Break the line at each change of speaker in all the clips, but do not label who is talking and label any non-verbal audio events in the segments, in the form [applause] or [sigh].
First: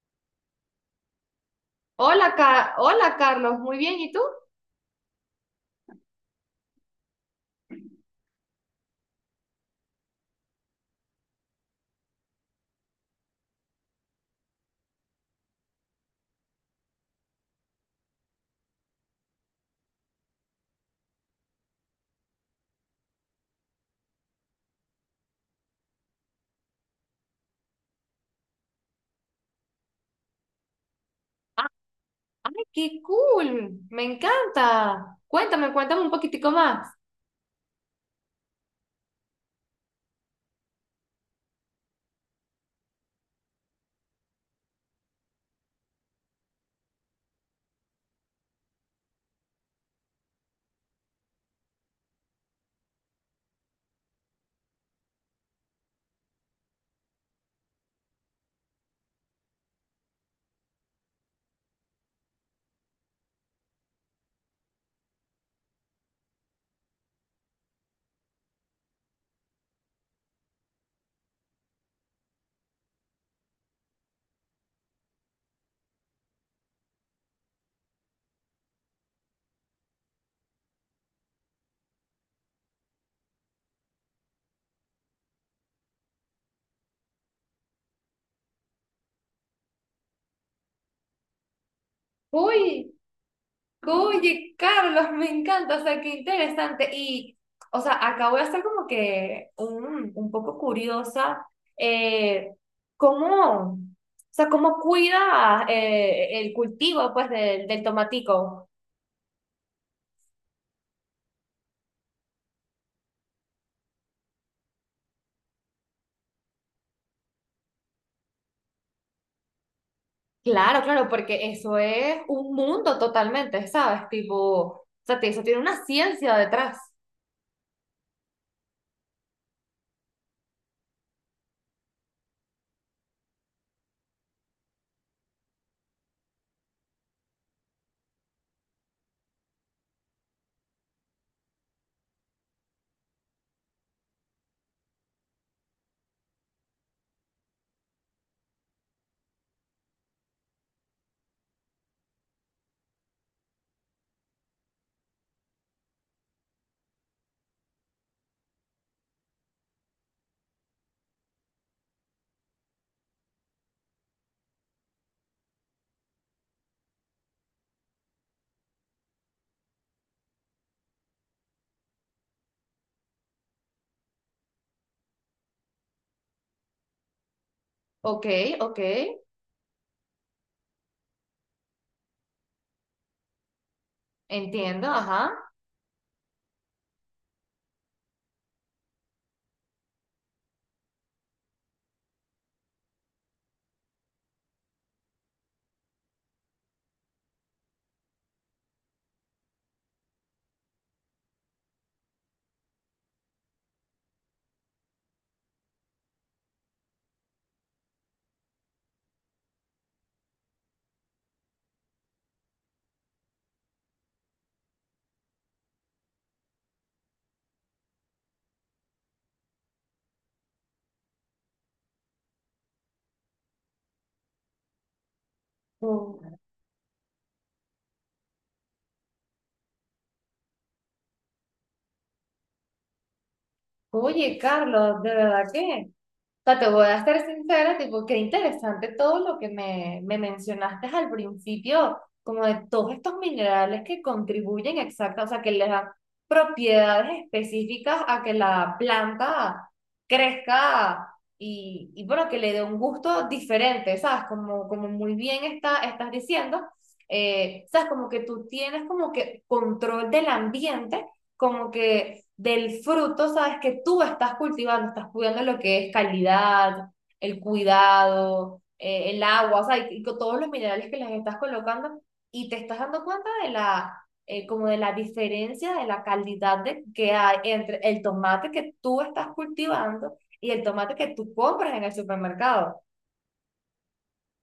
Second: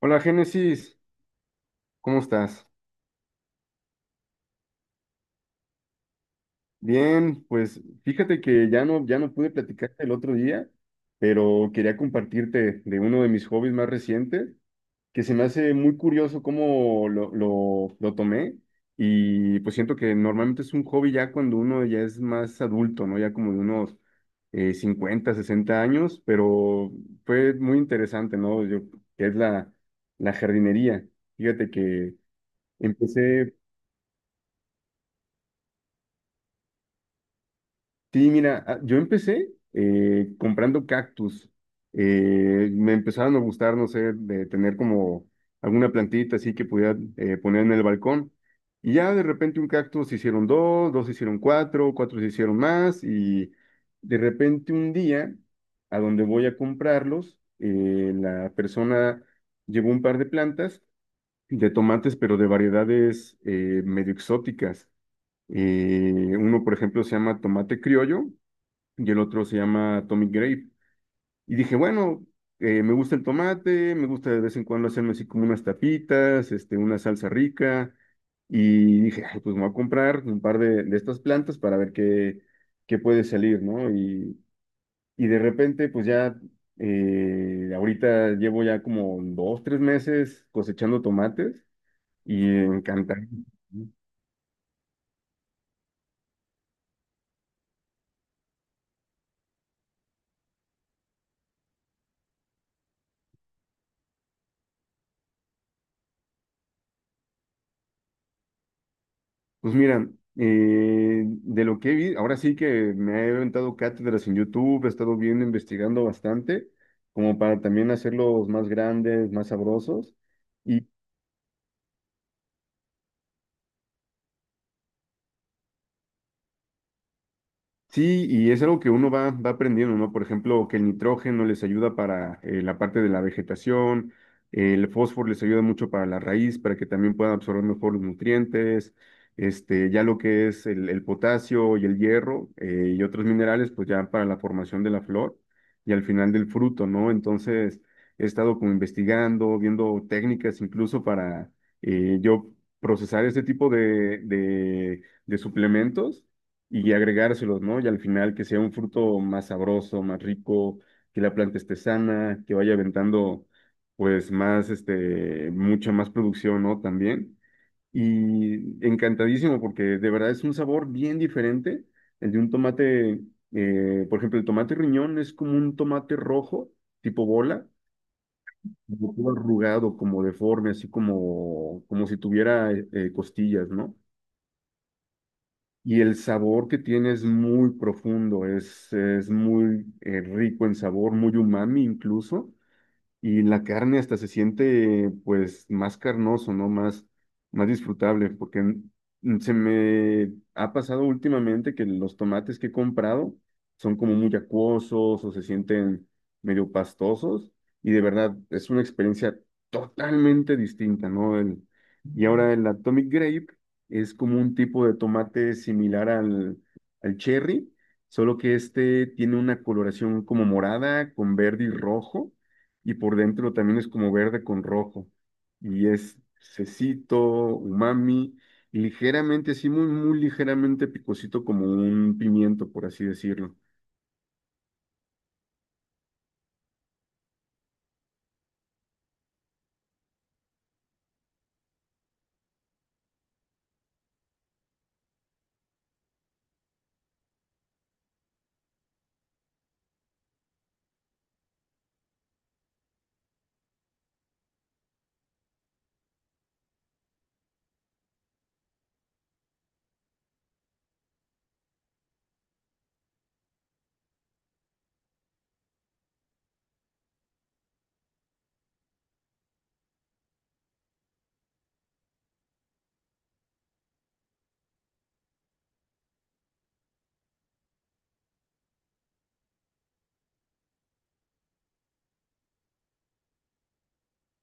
Hola Génesis, ¿cómo
Hola,
estás?
Hola Carlos, muy bien, ¿y tú?
Bien, pues fíjate que ya no pude platicarte el otro día, pero quería compartirte de uno de mis hobbies más recientes, que se me hace muy curioso cómo lo tomé. Y pues siento que normalmente es un hobby ya cuando uno ya es más adulto, ¿no? Ya como de unos 50, 60 años, pero fue muy interesante, ¿no? Yo, que es la jardinería.
Ah,
Fíjate que...
¡Ay, qué
Empecé
cool! Me encanta. Cuéntame, cuéntame un poquitico más.
Sí, mira, yo empecé comprando cactus. Me empezaron a gustar, no sé, de tener como alguna plantita así que pudiera poner en el balcón. Y ya de repente un cactus se hicieron dos, dos se hicieron cuatro, cuatro se hicieron más. Y de repente un día, a donde voy a comprarlos, la persona llevó un par de plantas de tomates, pero de variedades medio exóticas. Uno, por ejemplo, se llama tomate criollo, y el otro se llama Atomic Grape. Y dije, bueno, me gusta el tomate, me gusta de vez en cuando hacerme así como unas tapitas, este, una salsa rica. Y dije, "Ay, pues me voy a comprar un par de estas plantas para ver qué, qué puede salir, ¿no?" Y de repente, pues ya, ahorita llevo ya como dos, tres meses cosechando tomates y
Uy.
encantado.
Oye, Carlos, me encanta, o sea, qué interesante. Y, o sea, acabo de estar como que un poco curiosa, eh, ¿cómo, o sea, cómo cuida el cultivo, pues, del tomatico?
Pues mira, de lo que he visto, ahora sí que me he aventado cátedras en YouTube. He estado viendo, investigando bastante, como para también hacerlos más grandes, más sabrosos.
Claro,
Y
claro, porque eso es un mundo totalmente, ¿sabes? Tipo, o sea, eso tiene una ciencia detrás.
sí, y es algo que uno va, va aprendiendo, ¿no? Por ejemplo, que el nitrógeno les ayuda para la parte de la vegetación, el fósforo les ayuda mucho para la raíz, para que también puedan absorber mejor los nutrientes, este, ya lo que es el potasio y el hierro y otros minerales, pues ya para la formación de la flor y al final del fruto, ¿no? Entonces, he estado como investigando, viendo técnicas incluso para yo procesar este tipo de suplementos y agregárselos, ¿no? Y al final que sea un fruto más sabroso, más rico, que la planta esté sana, que vaya aventando, pues, más, este, mucha más producción, ¿no? También. Y encantadísimo, porque de verdad es un sabor bien diferente. El de un tomate, por ejemplo, el tomate riñón es como un tomate rojo, tipo bola,
Ok, ok,
como todo arrugado, como deforme, así como, como si tuviera costillas, ¿no?
entiendo, ajá.
Y el sabor que tiene es muy profundo, es muy rico en sabor, muy umami incluso, y la carne hasta se siente pues más carnoso, ¿no? Más, más disfrutable, porque se me ha pasado últimamente que los tomates que he comprado son como muy acuosos o se sienten medio pastosos, y de verdad es una experiencia totalmente distinta, ¿no? El- y ahora el Atomic Grape es como un tipo de tomate similar al, al cherry, solo que este tiene una coloración como morada con verde y rojo, y por dentro también es como verde con rojo. Y es cecito, umami, y ligeramente, sí, muy, muy ligeramente picosito como un pimiento, por así decirlo.
Oye, Carlos, de verdad que... O sea, te voy a ser sincera, tipo, qué interesante todo lo que me mencionaste al principio, como de todos estos minerales que contribuyen exacta, o sea, que les dan propiedades específicas a que la planta crezca y bueno, que le dé un gusto diferente, ¿sabes? Como, como muy bien estás diciendo, ¿sabes? Como que tú tienes como que control del ambiente, como que del fruto, sabes que tú estás cultivando, estás cuidando lo que es calidad, el cuidado, el agua, o sea, y con todos los minerales que les estás colocando y te estás dando cuenta de la, como de la diferencia de la calidad de, que hay entre el tomate que tú estás cultivando y el tomate que tú compras en el supermercado.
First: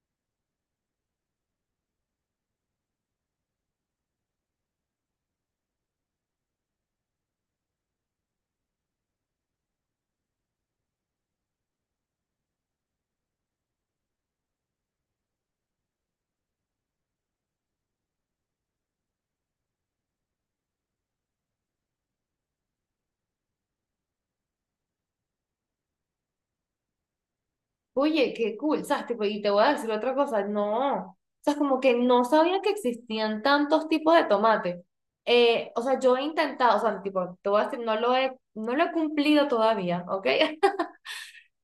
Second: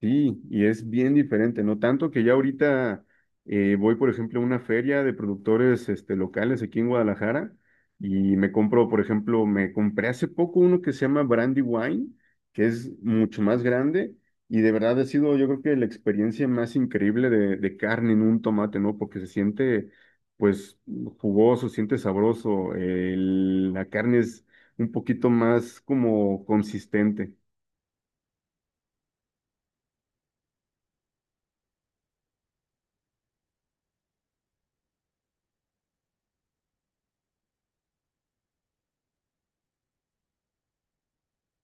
Sí, y es bien diferente, no tanto que ya ahorita voy, por ejemplo, a una feria de productores este, locales aquí en Guadalajara, y me compro, por ejemplo, me compré hace poco uno que se llama Brandy Wine, que es mucho más grande, y de verdad ha sido, yo creo, que la experiencia más increíble de carne en un tomate, ¿no? Porque se siente, pues, jugoso, siente sabroso, el- la carne es un poquito más como consistente,
Oye, qué cool, ¿sabes? Tipo, y te voy a decir otra cosa, no, o sea, es como que no sabía que existían tantos tipos de tomate. O sea, yo he intentado, o sea, tipo, te voy a decir, no lo he cumplido todavía, ¿ok? [laughs]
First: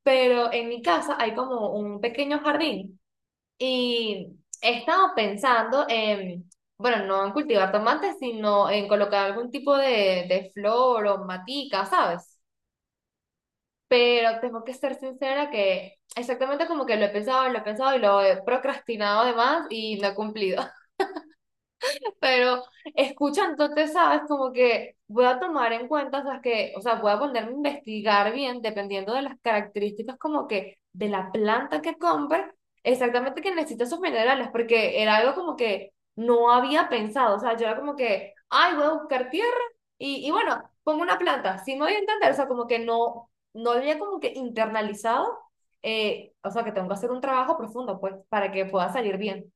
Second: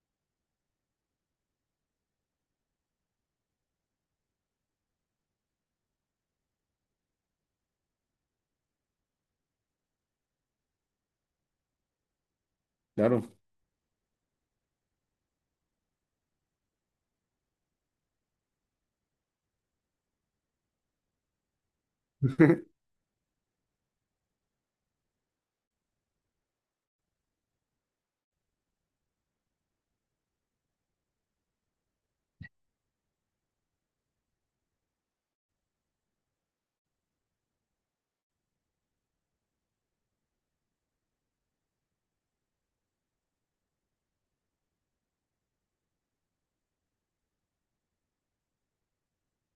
Pero en mi casa hay como un pequeño jardín y he estado pensando en, bueno, no en cultivar tomates, sino en colocar algún tipo de flor o matica, ¿sabes?
claro.
Pero tengo que ser sincera que exactamente como que lo he pensado y lo he procrastinado además y no he cumplido. [laughs] Pero
[laughs]
escucha entonces sabes, como que voy a tomar en cuenta, o sea, que, o sea, voy a ponerme a investigar bien, dependiendo de las características como que de la planta que compre, exactamente que necesita esos minerales, porque era algo como que no había pensado, o sea, yo era como que, ay, voy a buscar tierra y bueno, pongo una planta, sí me voy a entender, o sea, como que no, no había como que internalizado, o sea, que tengo que hacer un trabajo profundo, pues, para que pueda salir bien.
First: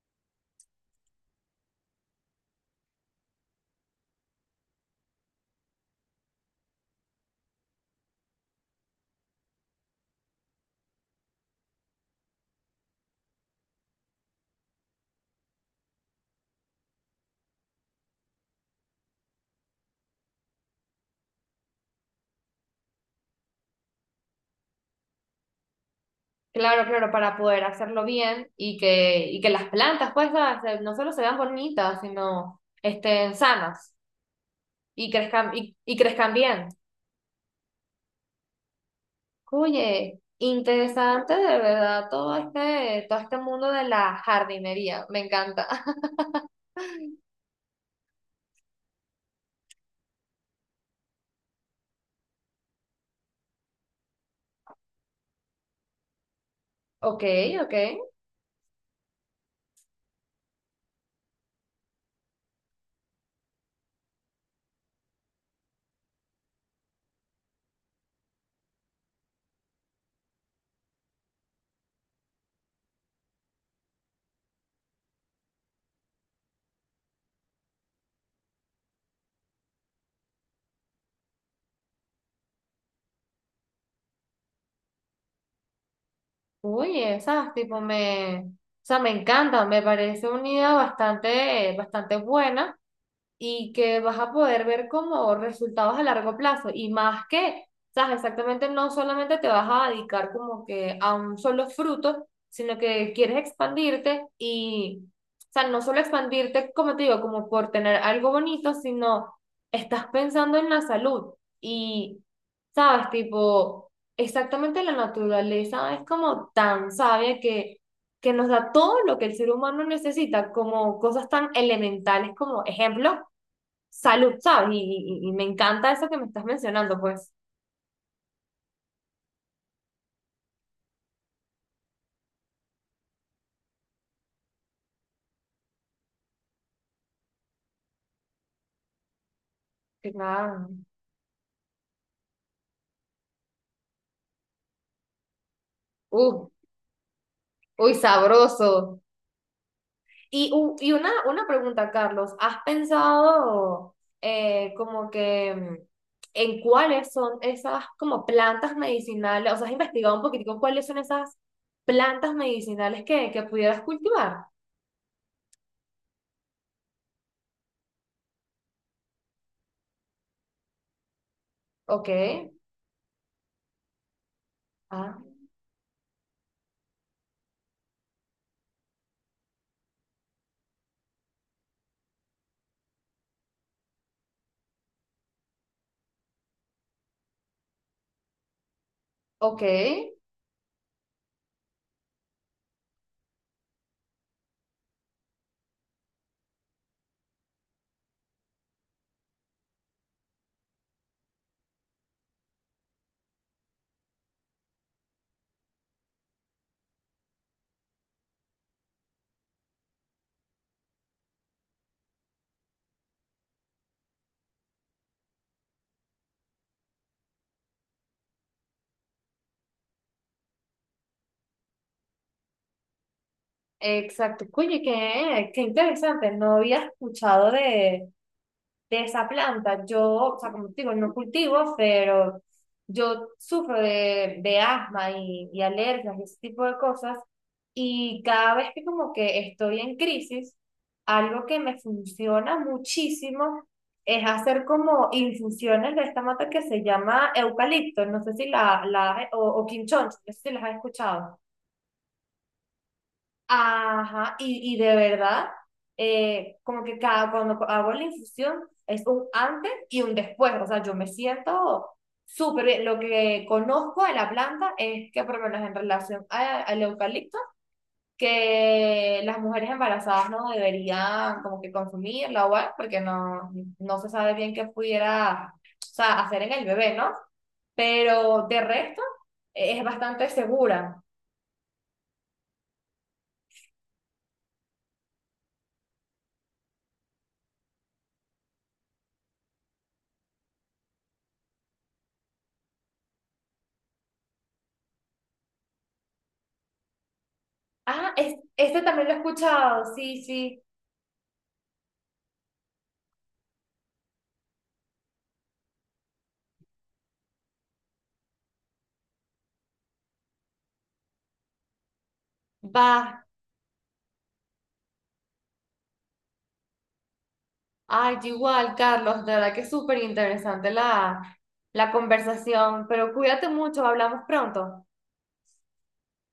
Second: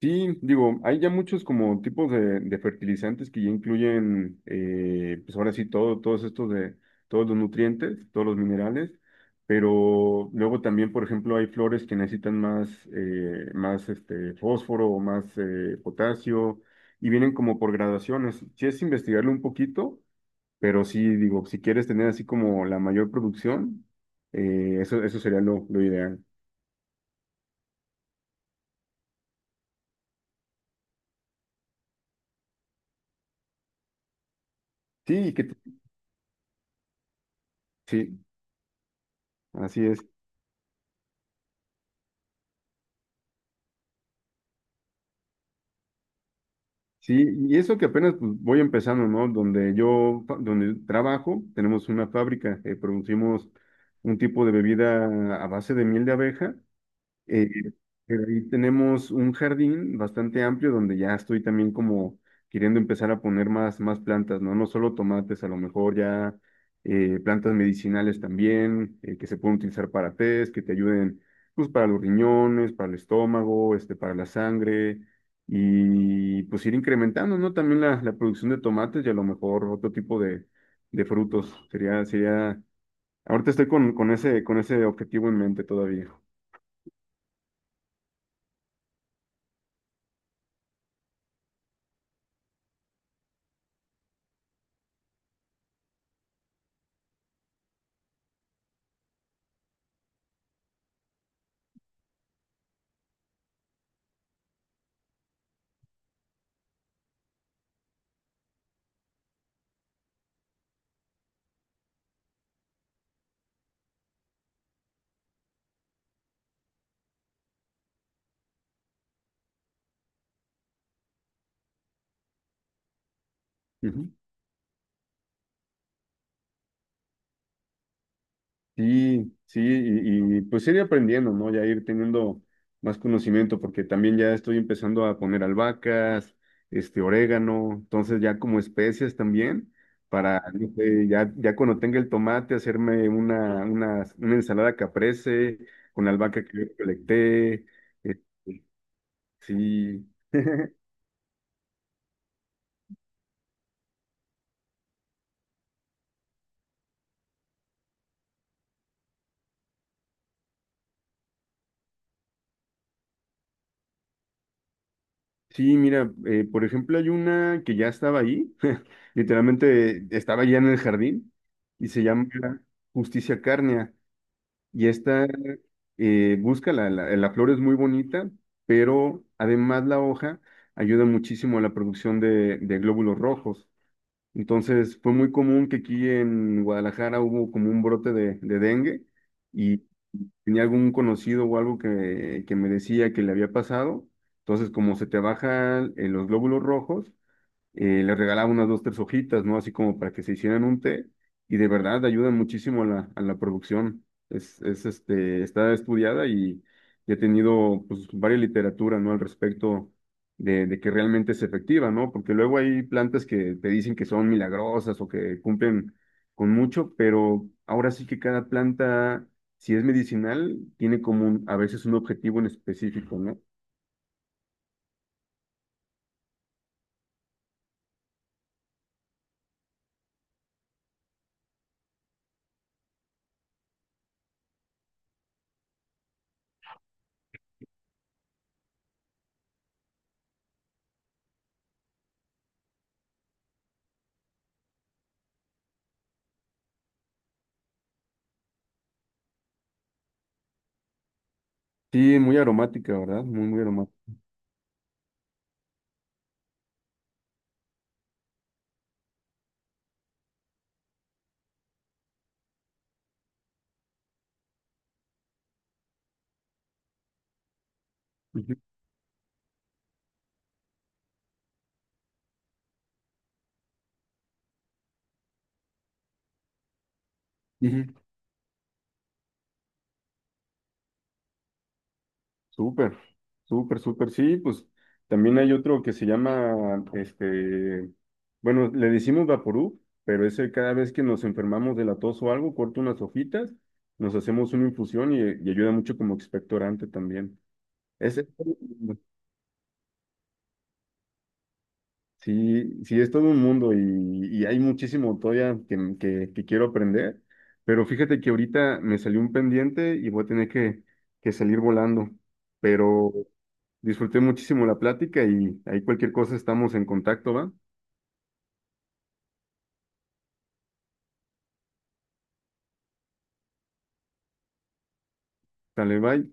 Sí, digo, hay ya muchos como tipos de fertilizantes que ya incluyen, pues ahora sí, todo, todos estos de, todos los nutrientes, todos los minerales, pero luego también, por ejemplo, hay flores que necesitan más, más este, fósforo o más potasio, y vienen como por gradaciones. Sí es investigarlo un poquito, pero sí, digo, si quieres tener así como la mayor producción, eso, eso sería lo ideal.
Claro, claro, para poder hacerlo bien y que las plantas, pues, nada, no solo se vean bonitas, sino estén sanas
Sí, y que,
y crezcan bien.
sí, así es.
Oye, interesante de verdad todo este mundo de la jardinería, me encanta. [laughs]
Sí, y eso que apenas pues, voy empezando, ¿no? Donde yo, fa- donde trabajo, tenemos una fábrica, producimos un tipo de bebida a base de miel de abeja,
Ok,
eh,
ok.
pero ahí tenemos un jardín bastante amplio donde ya estoy también como queriendo empezar a poner más, más plantas, ¿no? No solo tomates, a lo mejor ya plantas medicinales también, que se pueden utilizar para tés, que te ayuden pues para los riñones, para el estómago, este, para la sangre, y pues ir incrementando, ¿no? También la producción de tomates y a lo mejor otro tipo de frutos. Sería, sería, ahorita estoy con ese objetivo en mente todavía.
Oye, esas tipo me, o sea, me encanta, me parece una idea bastante, bastante buena. Y que vas a poder ver como resultados a largo plazo y más que, sabes, exactamente no solamente te vas a dedicar como que a un solo fruto, sino que quieres expandirte y, o sea, no solo expandirte, como te digo, como por tener algo bonito, sino estás pensando en la salud y, sabes, tipo, exactamente la naturaleza es como tan sabia que nos da todo lo que el ser humano necesita, como cosas tan elementales como ejemplo,
Ujú.
salud, ¿sabes? Y me encanta eso que me estás mencionando, pues.
Sí, sí, y, pues ir aprendiendo, ¿no? Ya ir teniendo más conocimiento, porque también ya estoy empezando a poner albahacas, este, orégano, entonces ya como especias también,
Que
para,
nada.
no sé, ya, ya cuando tenga el tomate, hacerme una ensalada caprese, con la albahaca
Uh,
que yo recolecté,
uy,
este,
sabroso.
sí,
Y, y una pregunta, Carlos, ¿has pensado como que en cuáles son esas como plantas medicinales? O sea, ¿has investigado un poquitico cuáles son esas plantas medicinales que pudieras cultivar?
sí, mira, por ejemplo, hay una que ya estaba ahí, [laughs] literalmente estaba ya en el jardín, y se
Ok,
llama Justicia Cárnea. Y
ah,
esta busca, la- la flor es muy bonita, pero además la hoja ayuda muchísimo a la producción de glóbulos rojos. Entonces fue muy común que aquí en Guadalajara hubo como un brote de dengue,
ok,
y tenía algún conocido o algo que me decía que le había pasado. Entonces como se te bajan los glóbulos rojos, les regalaba unas dos, tres hojitas, ¿no? Así como para que se hicieran un té, y de verdad ayudan muchísimo a la producción. Es, este, está estudiada, y he tenido pues varias literaturas, ¿no? Al respecto de que realmente es efectiva, ¿no? Porque luego hay plantas que te dicen que son milagrosas o que cumplen con mucho, pero ahora sí que cada planta, si es medicinal, tiene como un- a veces un objetivo en específico, ¿no?
exacto. Oye, qué, qué interesante, no había escuchado de esa planta. Yo, o sea, como te digo, no cultivo, pero yo sufro de asma y alergias y ese tipo de cosas. Y cada vez que como que estoy en crisis, algo que me funciona muchísimo es hacer como infusiones de esta mata que se llama eucalipto. No sé si la, la o quinchón, no sé si las has escuchado.
Sí, muy aromática, ¿verdad? Muy, muy aromática.
Ajá, y de verdad, como que cada, cuando hago la infusión es un antes y un después, o sea, yo me siento súper bien. Lo que conozco de la planta es que, por lo menos en relación al eucalipto,
Ujú,
que las mujeres embarazadas no deberían como que consumirla o algo, porque no, no se sabe bien qué pudiera, o sea, hacer en el bebé, ¿no?
ujú.
Pero de resto, es bastante segura.
Súper, súper, súper, sí, pues también hay otro que se llama, este, bueno, le decimos Vaporub, pero ese cada vez que nos enfermamos de la tos o algo, corto unas hojitas, nos hacemos una infusión y ayuda mucho como expectorante también.
Ah,
Ese,
este también lo he escuchado, sí, sí,
sí, sí, es todo un mundo, y hay muchísimo todavía que quiero aprender, pero fíjate que ahorita me salió un pendiente y voy a tener que salir volando, pero
va.
disfruté muchísimo la plática y ahí cualquier cosa estamos en contacto, ¿va?
Ay, yo igual, Carlos, de verdad que es súper interesante la, la conversación, pero cuídate mucho, hablamos pronto.
Dale, bye.